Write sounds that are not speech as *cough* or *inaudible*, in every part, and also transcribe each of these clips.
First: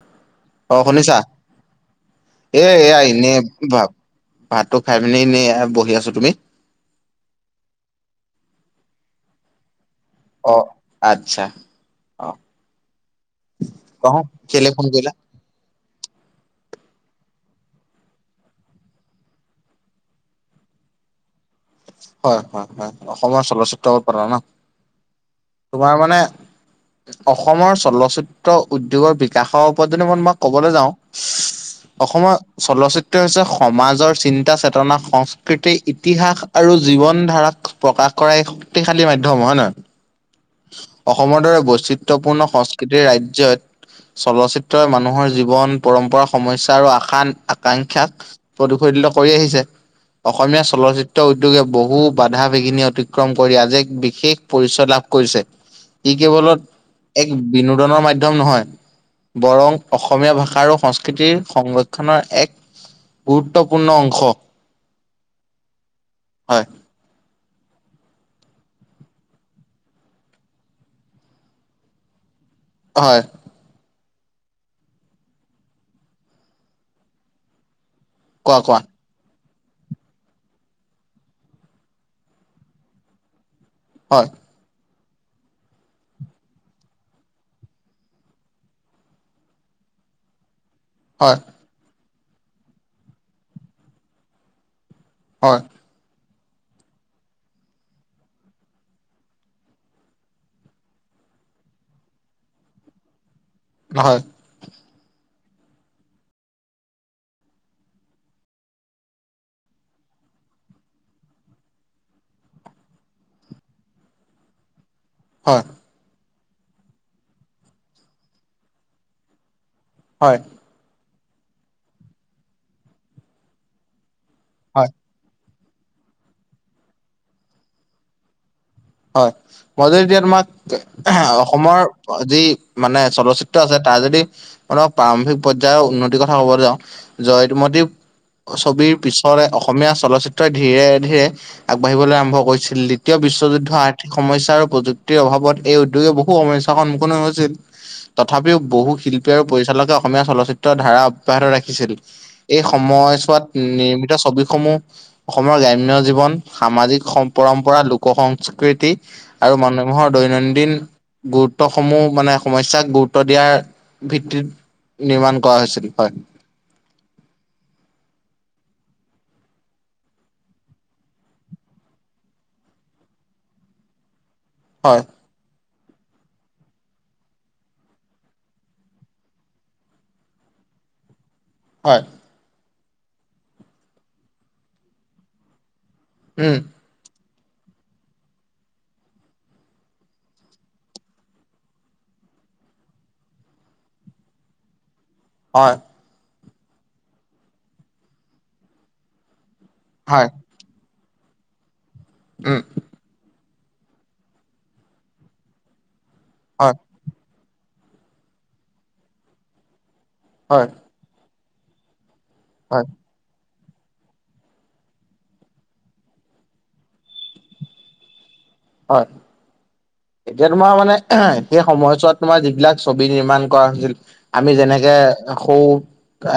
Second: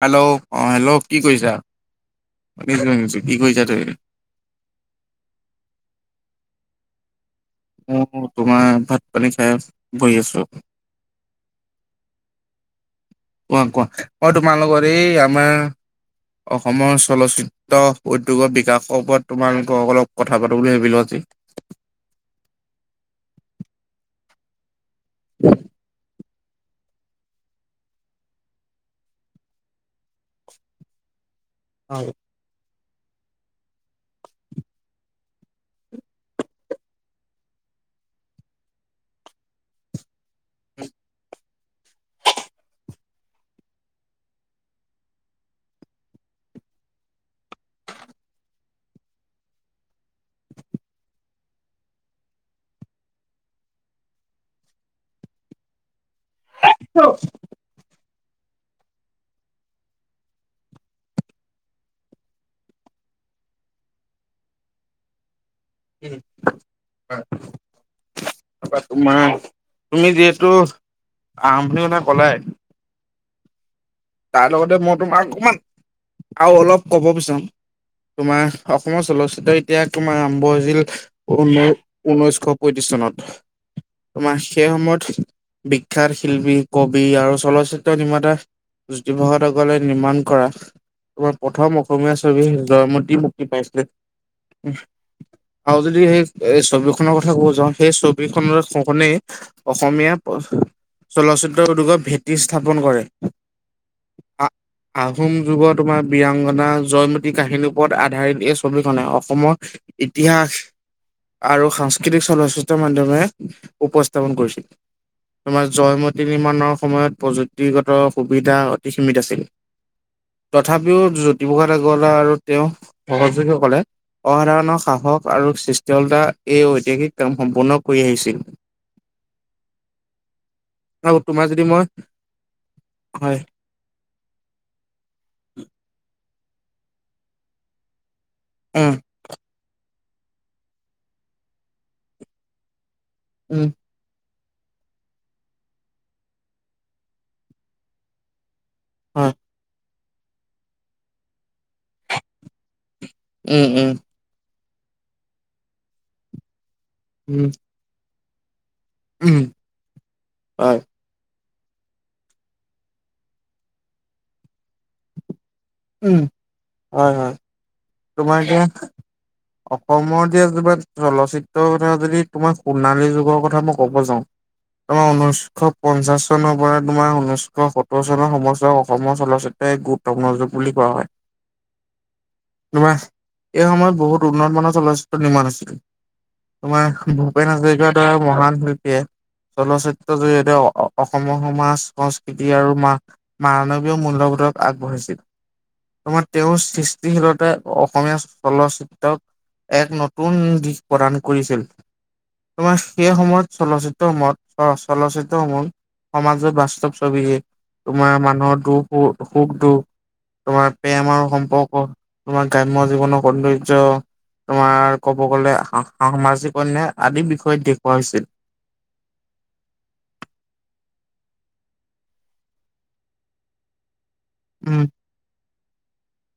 Hello অ hello কি কৰিছা? এ শুনিছো এয়া শুনিছো এনেই কি কৰিছা ভা তুমি? ভাতটো খাই পিনি এনেই বহি আছো। তুমি অ, তোমাৰ ভাত পানী খাই বহি আছো। অ আচ্ছা। কোৱা কোৱা, কওঁ অ কেলে তোমালোকৰ ফোন এই কৰিলা আমাৰ অসমৰ চলচিত্ৰ ত, উদ্যোগৰ বিকাশৰ ওপৰত তোমালোকৰ অলপ কথা পাতো বুলি ভাবিলো আজি। হয় হয় হয় অসমৰ চলচ্চিত্ৰ ওপৰত ন। *unintelligible* তোমাৰ মানে, অসমৰ চলচ্চিত্ৰ উদ্যোগৰ বিকাশৰ ওপৰত যদি মই তোমাক ক'বলৈ যাও অসমৰ চলচিত্ৰ হৈছে, সমাজৰ চিন্তা, চেতনা, সংস্কৃতি ইতিহাস আৰু জীৱন ধাৰাক প্ৰকাশ কৰা এক শক্তিশালী মাধ্যম হয় নে নহয়! অসমৰ দৰে বৈচিত্ৰপূৰ্ণ সংস্কৃতিৰ ৰাজ্যত। চলচ্চিত্ৰই মানুহৰ জীৱন পৰম্পৰা সমস্যা আৰু আশা-আকাংক্ষাক প্ৰদূশুল কৰি আহিছে। অসমীয়া চলচ্চিত্ৰ উদ্যোগে বহু বাধা, বিঘিনি অতিক্ৰম কৰি আজি এক বিশেষ পৰিচয় লাভ কৰিছে। ই কেৱলত এক বিনোদনৰ মাধ্যম নহয়। বৰং অসমীয়া ভাষা আৰু সংস্কৃতিৰ সংৰক্ষণৰ এক গুৰুত্বপূৰ্ণ অংশ। উম হয়। তাৰপৰা তোমাৰ, তুমি যিহেতু আৰম্ভণিৰ কথা ক'লাই হয়। তাৰ লগতে মই তোমাক অকমান আৰু অলপ কব বিচাৰো। তোমাৰ। কোৱা, কোৱা, অসমৰ চলচ্চিত্ৰ তেতিয়া তোমাৰ আৰম্ভ হৈছিল ঊনৈ ঊনৈশ পয়ত্ৰিশ চনত। হয়, তোমাৰ সেই সময়ত বিখ্যাত শিল্পী, কবি আৰু চলচ্চিত্ৰ নিৰ্মাতা জ্যোতিপ্ৰসাদ আগৰৱালাই নিৰ্মাণ কৰা, হয়, তোমাৰ প্ৰথম অসমীয়া ছবি জয়মতি মুক্তি পাইছিলে। হয়। আৰু যদি, সেই এই ছবিখনৰ কথা ক'ব যাওঁ সেই ছবিখনৰ নেই অসমীয়া চলচ্চিত্ৰ উদ্যোগৰ ভেটি স্থাপন কৰে। হয়। আ আহোম যুগৰ তোমাৰ বিৰাংগনা জয়মতী কাহিনীৰ ওপৰত আধাৰিত। এই ছবি খনে অসমত ইতিহাস আৰু সাংস্কৃতিক চলচ্চিত্ৰ মাধ্যমেৰে উপস্থাপন কৰিছিল। হয়, তোমাৰ জয়মতী নিৰ্মাণৰ সময়ত প্ৰযুক্তিগত সুবিধা অতি সীমিত আছিল। হয়। তথাপিও, জ্যোতিপ্ৰসাদ আগৰৱালা আৰু তেওঁৰ সহযোগীসকলে অসাধাৰণ হয়। সাহস আৰু সৃষ্টলতা এই ঐতিহাসিক কাম সম্পূৰ্ণ কৰি আহিছিল। হয়। মই যদি এতিয়া তোমাক আৰু তোমাৰ যদি অসমৰ মই যি মানে হয় চলচ্চিত্ আছে তাই যদি অলপ প্ৰাৰম্ভিক পৰ্যায়ৰ উন্নতিৰ কথা কব যাওঁ জয়মতী। ছবিৰ উম পিছৰে অসমীয়া চলচ্চিত্ৰই ধীৰে, ধীৰে আগবাঢ়িবলৈ আৰম্ভ কৰিছিল লি তীয় বিশ্বযুদ উম আৰ্থিক সমস্যা আৰু প্ৰযুক্তিৰ অভাৱত এই উদ্যোগে বহু সমস্যাৰ সন্মুখীন হৈছিল তথাপিও। বহু শিল্পী হয় আৰু পৰিচালকে অসমীয়া চলচ্চিত্ৰৰ ধাৰা অব্যাহত ৰাখিছিল। এই সময়ছোৱাত উম উম নিৰ্মিত ছবিসমূহ। অসমৰ গ্ৰাম্য জীৱন, সামাজিক সম- উম পৰম্পৰা, লোক সংস্কৃতি। উম আৰু মানুমোহৰ হয় দৈনন্দিন। গুৰুত্বসমূহ মানে, সমস্যাক গুৰুত্ব দিয়াৰ ভিত্তিত নিৰ্মাণ কৰা হৈছিল। হয় উম, হয়, হয় তোমাৰ সেয়া। অসমৰ এতিয়া তোমাৰ চলচিত্ৰৰ কথা যদি তোমাৰ সোণালী যুগৰ কথা মই ক'ব যাওঁ হয় তোমাৰ উনৈছ শ- পঞ্চাশ চনৰ পৰা তোমাৰ, ঊনৈছশ সত্তৰ চনৰ সময়চোৱা অসমৰ চলচ্চিত্ৰে গোট তগ্ন যুগ বুলি কোৱা হয়। হয়। তোমাৰ এই সময়ত বহুত উন্নত মানৰ চলচিত্ৰ নিৰ্মাণ আছিল। উম। তোমাৰ ভূপেন হাজৰিকাৰ দ্বাৰা মহান শিল্পীয়ে। চলচিত্ৰৰ জৰিয়তে অ অ অসমৰ সমাজ সংস্কৃতি আৰু মাহ মানৱীয় মূল্যবোধক আগবাঢ়িছিল। হয়। তোমাৰ তেওঁৰ সৃষ্টিশীলতাই অসমীয়া চলচিত্ৰক এক হয় নতুন দিশ প্ৰদান কৰিছিল। উম তোমাৰ সেই সময়ত চলচিত্ৰ মত অ চলচ্চিত্ৰ মন সমাজৰ হয় বাস্তৱ ছবিয়ে তোমাৰ মানুহৰ দুখ- সুখ সুখ- দুখ হয় তোমাৰ প্ৰেম আৰু সম্পৰ্ক তোমাৰ হয় গ্ৰাম্য জীৱন সৌন্দয জ তোমাৰ ক'ব গ'লে সা সা সামাজিক অন্যায় আদি বিষয়ত দেখুওৱা হৈছিল। হয়। এতিয়া তোমাৰ মানে, সেই সময়ছোৱাত তোমাৰ যিবিলাক ছবি নিৰ্মাণ কৰা হৈছিল আমি উম যেনেকে সৌ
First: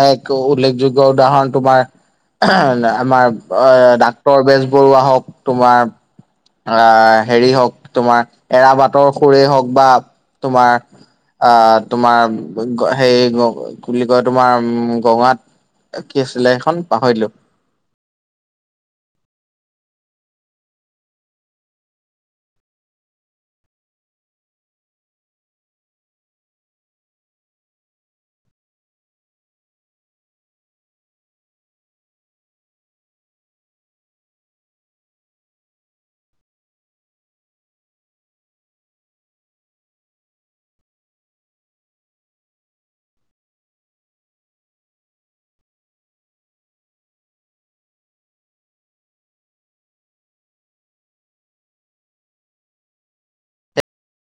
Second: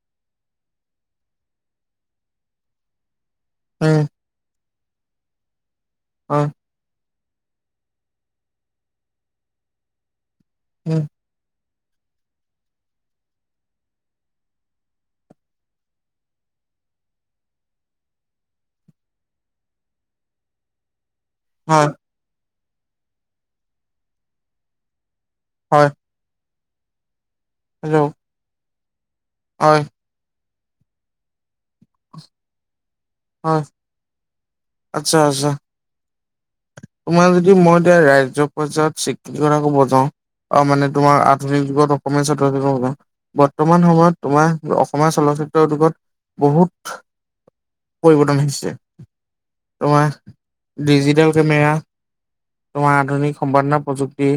এক উল্লেখযোগ্য উদাহৰণ তোমাৰ আমাৰ অ' উম ডাক ক্টৰ বেজবৰুৱা হওক তোমাৰ। হয় আ' হেৰি হওক তোমাৰ এৰা বাটৰ সুৰেই হওক বা তোমাৰ উম আ' তোমাৰ হেৰি বুলি কয় তোমাৰ গঙাত কি আছিলে সেখন পাহৰিলো। হয়। হয়। হেল্ল হয়। হয় আচ্ছা, আচ্ছা। তোমাৰ যদি মই এতিয়া ৰাজ্য পৰ্যায়ত স্বীকৃতি কথা ক'ব যাওঁ আৰু মানে তোমাৰ আধুনিক যুগত অসমীয়া *unintelligible* বৰ্তমান সময়ত তোমাৰ অসমীয়া চলচ্চিত্ৰ উদ্যোগত বহুত পৰিৱৰ্তন আহিছে, তোমাৰ ডিজিটেল কেমেৰা তোমাৰ আধুনিক সম্পাদনা প্ৰযুক্তি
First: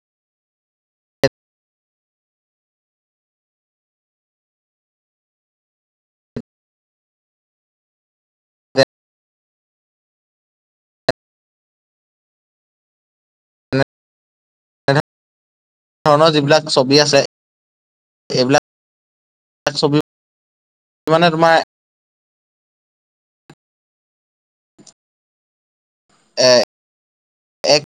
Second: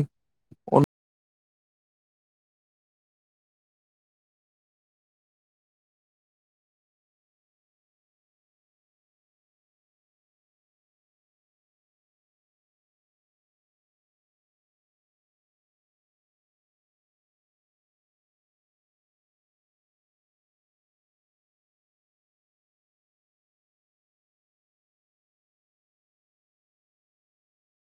এনেধৰণৰ যিবিলাক ছবি আছে, এইবিলাক ছবি মানে তোমাৰ এ এক